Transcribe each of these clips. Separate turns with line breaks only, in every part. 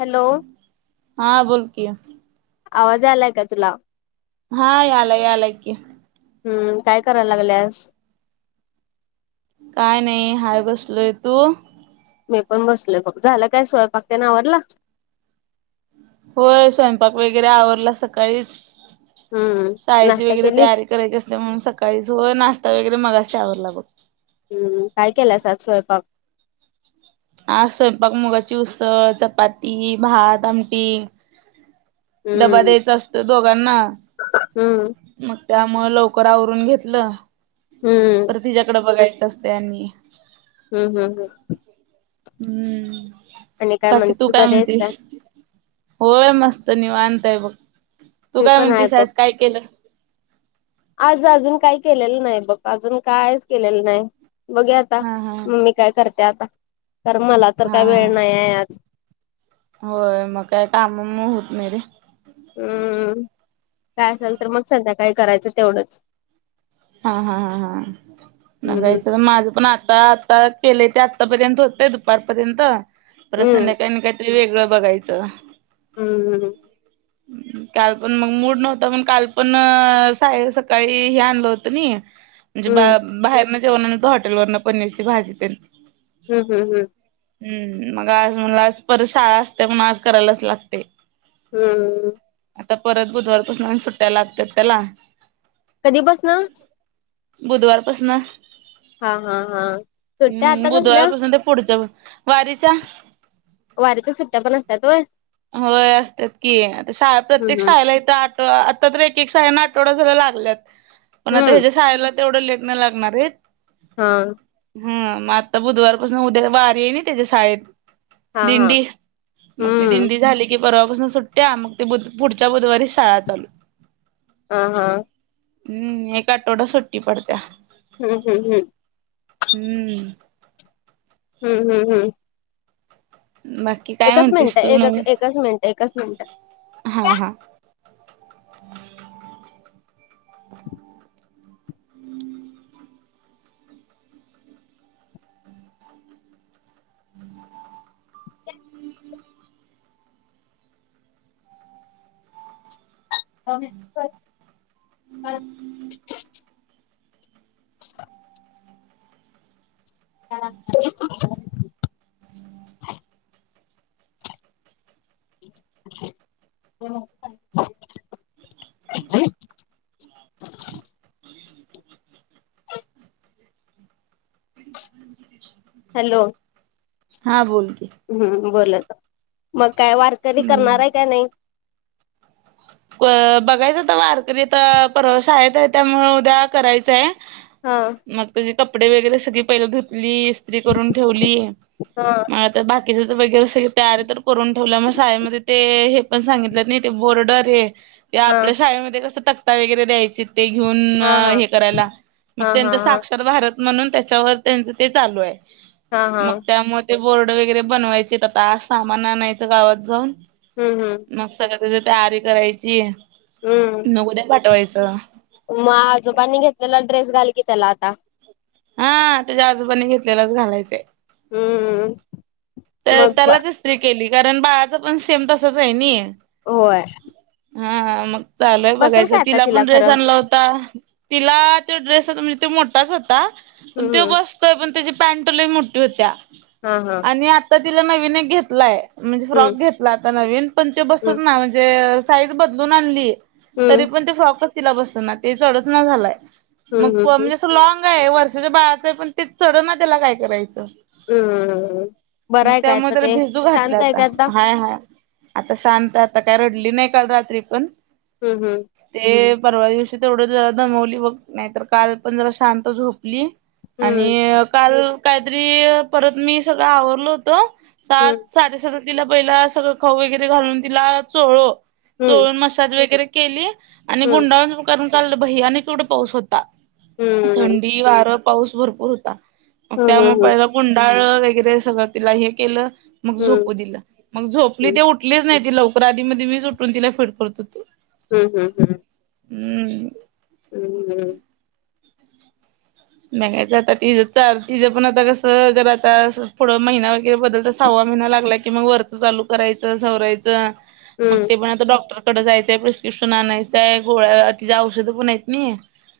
Hello
हा बोल की
आवाज आलाय का तुला?
हा याला यालाय की
हम्म काय करायला लागल्यास
काय नाही हाय बसलोय तू
मी पण बसलोय बघ झालं काय स्वयंपाक त्या आवरला
होय स्वयंपाक वगैरे आवरला सकाळीच
हम्म
शाळेची
नाश्ता
वगैरे
केलीस
तैयारी करायची असते मग सकाळीच व नाश्ता वगैरे मगाशी आवारला वर लागतं.
हम्म काय केलंस आज स्वयंपाक?
हा स्वयंपाक मुगाची उसळ चपाती भात आमटी डबा
हम्म
द्यायचा असत दोघांना
हम्म
मग त्यामुळे लवकर आवरून घेतलं
हम्म
तर तिच्यायाकडे बघायचं असतं. दनी [unintelligible]
हम्म हम्म हम्म
हम्म
आणि
बाकी तू
म्हणतेस
काय
बरी आहेस
म्हणतीस? होय मस्त निवांत आहे बघ तू
ते
काय
पण आहे
म्हणतीस
बघ
आज काय केलं
आज अजून काही केलेलं नाही बघ अजून कायच केलेलं नाही. बघुया आता
हा हा
मम्मी काय करते आता कारण मला तर
हा
काय वेळ नाही
हा
आहे आज
होय मग काय कामामुळे होत नाही
हम्म काय असेल तर मग संध्याकाळी काही करायचं तेवढंच
हा हा हा हा
हम्म
बघायचं तर माझ्या पण आता केलेय ते आतापर्यंत होतय दुपारपर्यंत
हम्म
संध्याकाळी का ते वेगळं बघायचं.
हम्म हम्म
काल पण मग मूड नव्हतं पण काल पण साय सकाळी हे आणल होत म्हणजे बा
हम्म
बाहेर न जेवण आणि त हॉटेल वरण पनीरची भाजी ते
हम् हम् हम.
हम्म मग आज मलाच परत शाळा असते म्हणून आज करायलाच लागते.
हम्म.
आता परत बुधवारपासून आणि सुट्टाय लागत्यात त्याला.
कधी पसनं.
बुधवारपासन.
हा हा हा सुट्ट्या
हम्म
आता कसल्या
बुधवारपासून ते पुढच्या वारीच्या.
वारीच्या सुट्ट्या पण अस्त्यात वय.
होय असत्यात की शा प्रत्येक
हम्म
शाळेला इथं आठ आता तर एक एक शाळेंना आठवडा झाल लागल्यात, पण आता
हम्म हम्म
हिच्या शाळेला तेवढं लेटणं लागणार आहेत.
हा.
हम मग आता बुधवारपासून उद्या वारी आहे ना त्याच्या शाळेत,
हा हा
दिंडी. मग ती
हम्म
दिंडी झाली की परवापासून सुट्ट्या मग ते पुढच्या बुधवारी शाळा चालू.
हा हा.
हम्म एक आठवडा सुट्टी पडत्या.
हम् हम् हम्.
हम्म.
हम्म हम् हम्म.
मग.
एकच मिनिटं एकच एकच मिनिटं एकच मिनिटं.
हा हा.
[unintelligible] [unintelligible] हो. हॅलो.
हां बोल की.
हम्म बोलत, मग काय वारकरी करणार
हम्म.
आहे काय नाही.
बघायचं तवा वारकरी त परवा शाळेत आहे त्यामुळ उद्या करायचंय.
हा.
मग तुझी कपडे वगैरे सगळी पहिला धुतली इस्त्री करून ठेवली.
हा.
तर बाकीच [unintelligible] वगैरे अस तयार तर करून ठेवल्या मग शाळेमध्ये ते हे पण सांगितलं नाही ते बोर्डर हे,
हा
आपल्या शाळेमध्ये कसं तकता वगैरे द्यायचे. ते घेऊन
हा हा
हे करायला, मग
हा हा
त्यांच
हा
साक्षात भारत म्हणून त्याच्यावर त्यांच ते चालू आहे,
हा हा
मग त्यामुळे बोर्ड वगैरे बनवायचे. आता सामान आणायचं गावात जाऊन.
हम्म हम्म.
मग सगळं त्याची तयारी करायची,
हम्म
न उद्या पाठवायचं.
मग आजोबांनी घेतलेला ड्रेस घाल की त्याला आता.
हा त्याच्या आजोबानी घेतलेलाच घालायचंय.
हम्म‌.
त त्यालाच इस्त्री केली कारण बाळाच पण सेम तसच आहे नी.
होय.
हा मग चालू हाय
बसेल
बघायचं
काय आता
तिला पण ड्रेस
खरं
आणला होता. तिला तो ड्रेस म्हणजे तो मोठाच होता पण
हम्म
तो
हम्म
बस त पण त्याची पॅन्ट लयी मोठी होत्या
हा हा
आणि आता तिला नवीन एक घेतलाय. म्हणजे फ्रॉक
हम्म
घेतला आता नवीन पण तो
हम्म
बसच ना म्हणजे साईज बदलून आणली. तरी
हम्म
पण ते फ्रॉकच तिला बसना ते चढच ना झालाय. मग
हम्म हम्म हम्म
म्हणजे अस लॉंग आहे वर्षाच्या बाळाचं आहे पण ते चढ ना त्याला काय करायचं.
हम्ममम
मग त्यामुळे तर भिजू घातला आता हाय हाय आता शांत आता काय रडली नाही काल रात्री पण
हम् हम्
ते परवा दिवशी तेवढं जरा दमवली बघ नाही तर काल पण जरा शांत झोपली
हम्म
आणि काल काहीतरी परत मी सगळं आवरलो होत सात
हम्म
साडेसात तिला पहिला सगळं खाऊ वगैरे घालून तिला चोळलो
हम्म
चोळून मसाज वगैरे केली आणि
हम्म
गुंडाळ करून काल भयानक केवढा पाऊस होता
हम्म
थंडी वारं पाऊस भरपूर होता मग
हम्म
त्यामुळे
हम्म
पहिला कुंडाळ वगैरे सगळं तिला हे केलं मग
हम्म
झोपू दिलं मग झोपली ते उ उठलीच नाही ती लवकर आधी मध्ये मीच उठून तिला फिड करत हुतो
हम् हम् हम्
हम्
हम्मम्
मच आता तीं चार तिज पण आता कसं जर आता पुढं महिना वगैरे बदलत सव्वा महिना लागला की मग वरच चालू करायचं सवरायचं मग
हम्म
ते पण आता डॉक्टर डॉक्टर जायचंय प्रिस्क्रिप्शन आणायचय गोळ्या तिज औषधं पण आहेत नाही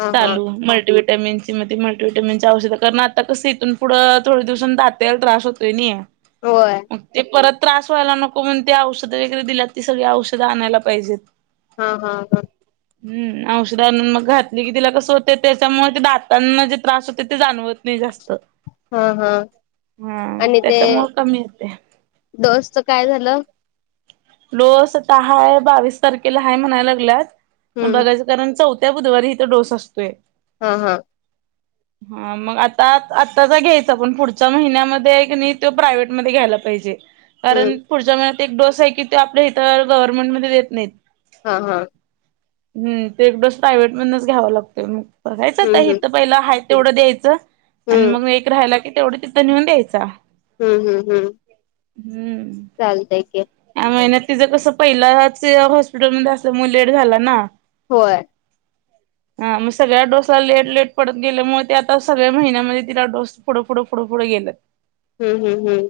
हा हा
चालू मल्टीव्हिटॅमिन्स म मल्टीव्हिटॅमिन औषध कारण आता कस इथून पुढंथोडे दिवसान दात यायला त्रास होतोय नि
होय
ग ते परत त्रास व्हायला नको म्हण ते औषध वगैरे दिल्या ती सगळी औषधं आणायला पाहिजेत
हा हा हा
हम् औषध आणून मग घातली की तिला कसं होते त्याच्यामुळे ते दात त्यांना जे त्रास होते ते जाणवत नाही जास्त
हा हा
हम
आणि ते
त्याच्या मूळ कमी येते
डोसच काय झालं
लोसवतःय बावीस तारखेला हा म्हणायला लागल्यात मग
हम्म
बघायचं कारण चौथ त्या बुधवारी हिो डोस असतोय
हा हा
हा मग आता आत्ताचा घ्यायचा पण पुढच्या महिन्यामध्ये क नाही तो प्रायव्हेटमध्ये घ्यायला पाहिजे कारण
हम्म
पुढच्या महिन्यात एक डोस आहे की तो आपल्या इथ गव्हर्मेंट मध्ये देत नाहीत.
हा हा
हम्म ते एक डोस प्रायव्हेट मधनंच घ्यावा लागतोय मग
हम्म
बघायचं पहिला हा तेवढं द्यायचं आणि
हम्म
मग एक राहायला की तेवढं तिथं नेऊन द्यायचा
हम्म हम्म हम्
हम्म
चालत क
या महिन्यातिचं कसं पहिलाच हॉस्पिटलमध्येध्ये असलं मग लेट झाला ना
होय
हां मग सग्या डोस लेट लेट पडत गेल्यामुळे ते आता सगळ्या महिन्यामध्ये तिला डोस फुों फुडं फढं फुढं गेलात
हम्म हम् हम्म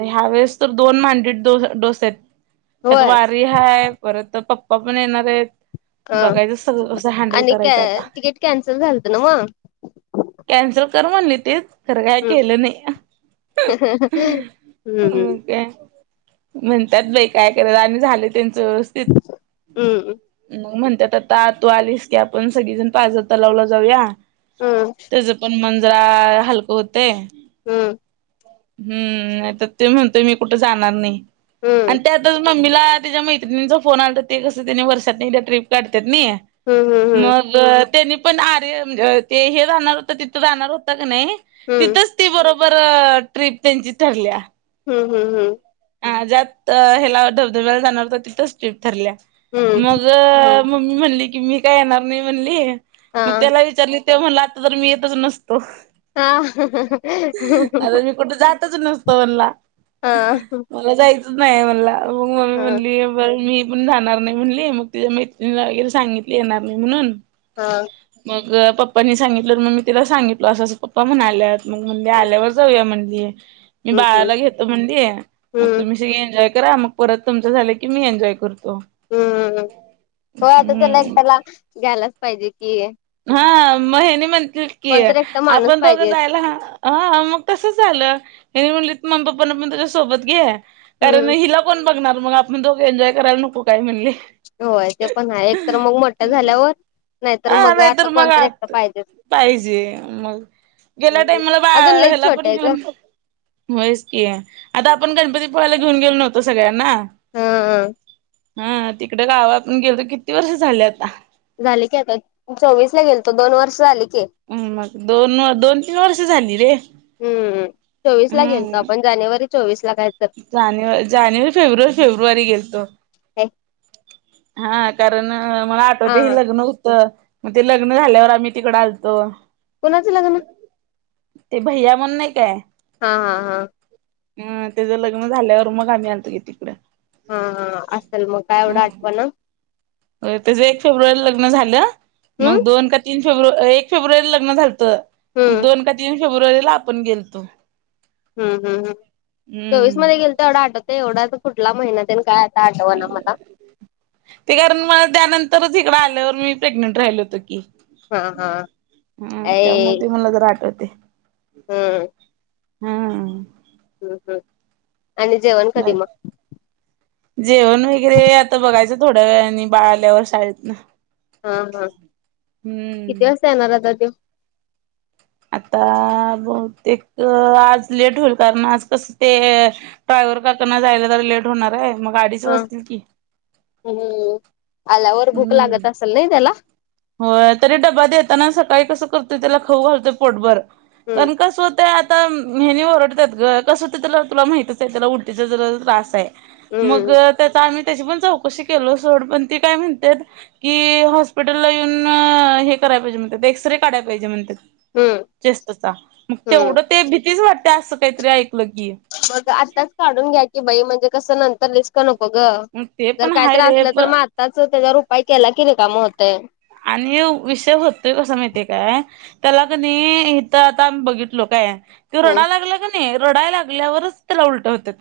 ह्या वेळेस तर दोन मांडीो डोसे आहेत त्यात
होय
वार री हाय परत पप्पा पण येणार आहेत
हा
बघायचं सगळं कसं हँडल
आणि
करायचं
काय
आता
तिकीट कॅन्सल झालत ना मग
कॅन्सल कर म्हणली ते करगय
हम्म
कल नाहीके
हम्म
म्हणतात बाई काय कराल आणि झाले त्यांच व्यवस्थित
हम्म
मग म्हणतात आता तू आलीस की आपण सगळीजण पाजरता लावला जाऊया
हम्म
त्याच पण मंजरा हलकं होते
हम्म
हम्म नाही तर ते म्हणतोय मी कुठे जाणार नाही. आणि त्यातच मम्मीला त्याच्या मैत्रिणीचा फोन आत ते कसं त्याने वर्षातने एकदा ट्र्रीप काढतात नाही
हम् हम हम्.
मग त्यांनी पण आर्य म्हण ते हे राहणार होत तिथं राहणार होत क नाही तिथंच बरोबर ट्रीप त्यांची ठरली
हम् हम् हम्
ह ज्यात ह्याला धबधब्याला जाणार होत तिथंच ट्रीप ठरल्या मग
हम्म
मम्मी म्हणली की मी काय येणार नाही म्हणली
हा
मग त्याला विचार ते म्हणला आता तर मी येतच नसतो
हा
अर मी कुठे जातच नसतो म्हणला
हा हा
मला जायच नाही म्हणला मग ममी
हा
म्हणली बर मी पण जाणार नाही म्हणली मग तिच्या मैत्रिणीला वगैरे सांगितले येणार नाही म्हणून
हा
मग पप्पांनी सांगितलं मग मी तिला सांगितललं असं् पप्पा म्हण आल्यात मग म्हणजे आल्यावर जाऊया म्हणे मी
हम्म हम्म
बाळाला घेतो म्हणली मग
हम्म
तुम्ही एन्जॉय करा मग परत तुमचं झालं की मी एन्जॉय करतो
हम् हो आता तर नाही एक
हम्म
त्याला घ्यायलाच पाहिजे कि
हा म हेनी म्हणतील की
कोणतर एकटा माणूस
आपण दोघं
पाहिजे
जायला हा. हा मग कसं झालं हे म्हणली म्मी पप्पाना पण त्याझ्या सोबत घे कारण
हम्म
हिला पण बघणार मग आपण दोघं एन्जॉय करायला नको काही म्हणले
होय ते पण आहे एक तर मग मोठ्या झाल्यावर नाहीतर
हा
मग
नाहीतर
आता
मग
कोणतरी एकट
आत
पाहिजेच
पाहिजे मग गेल्या टाईमला बा
अजून लईच
ह्याला
छोटा
पण
आहे ग.
घेऊन होच की आता आपण गणपतीपुळाला घेऊन गेलो नव्हतो सगळ्यांना
हा
हा तिकडे गाव आपण गेलो तर किती वर्ष झाले आता
झाले की आता चोवीस ला गेलो दोन वर्ष झालेली
म मग दोन दोन तीन वर्ष झाली रे
हम्म चोवीस ला गेलताव
हम्म
आपण जानेवारी चोवीस ला काय तर-
जानेवारी जानेवारी फेब्रुवारी फेब्रुवारी गेलतो
हा
हा कारण मला ते
हा
लग्न होत मग ते लग्न झाल्यावर आम्ही तिकड आलतो
कोुणाचं लग्न
ते भैया म्हण नाही काय
हा हा हा
हं त्याचं लग्न झाल्यावर मग आम्ही आणतो की तिकडं
हा हा असेल मग काय एवढं आठवणा
त्याच एक फेब्रुवारीला लग्न झालं मग
हम्म
दोन का तीन फेब्रुवारी एक फेब्रुवारीला लग्न झालं
हम्म
दोन का तीन फेब्रुवारीला आपण गेलतो.
हम् हम् हम चोवीस मध्ये
हम्म
गेल तर एवढा आठवतय एवढा तर कुठला महिनाते काय? आठव ना मला
ते कारण मला त्यानंतरच इकडं आल्यावर मी प्रेग्नेंट राहिल होत की
हा हा
हम्
ऐ
त्यामुळे ते मला जरा आठवते
हम्म
हम्
हम् हम् आणि जेवण कधी मग
जेवण वगैरे आता बघायचं थोड्या वेळानी बाळ आल्यावर शाळेतन
हा हा किती
हम्म.
वाजता येणार आता त्यो
आता बहुतेक आज लेट होईल कारण आज कसं ते ड्रायवर काकना जायला तर लेट होणार आहे मग गाडीच
हा
बसतील की
हम्म आल्यावर भूक लागत
हम्म.
असेल नाही त्याला
होय तरी डबा देताना सकाळी कसं करतोय त्याला खाऊ घालतोय पोटभर
हम्म
कारण कसं होतं. आता हेनी ओरडतात ग कसं तुला माहितच आहे त्याला उलटीचा जर त्रास आहे. मग
हम्म
आम् त्याची पण चौशी केलो पण ते काय म्हणतेत. ला येऊन हे कराय पाहिजे म्हणतात एक्सरे काढायला पाहिजे म्हणतात.
हम्म
चेस्तचा मग
हम्म
तेवढं ते भीतीच वाटते असं काहीतरी ऐकलं की
मग आत्ताच काढून घ्या की बाई म्हणजे कसं नंतर रिस्क. नको ग
मग ते
जर
पण
काय तर
हाय रे
असलं तर
पण
मग आताच त्याच्यावर उपाय केला कि रीकाम होतं.
आणि विषय होतोय कसं माहितीय काय? त्याला क नाही इथं आता आम्ही बघितलो काय? त
हम्म
रडा लागला का नाही रडाय लागल्यावरच त्याला उलट होतात.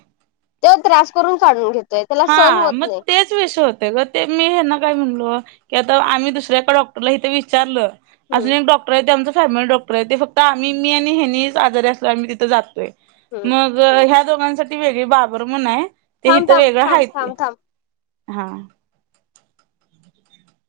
ते त्रास करून काढून घेतो.
हा म तेच. विष होते ग ते मी हे ना काय म्हणलो की आता आम्ही दुसऱ्या एका डॉक्टरला इथे विचारलं. अून
हम्म
एक डॉक्टर आहे ते आमंचा फॅमिली डॉक्टर आहे ते फक्त आम्ही मी आणि हेनीहीच आजारी असलो आम्ही तिथे जातोय.
हम्म
मग ह्या दोघांसाठी वेगळी बाबर म्हणून आहे. ते
थां
इथं
थां
वेगळं
थां
हाय
थम
ते
थांम.
हा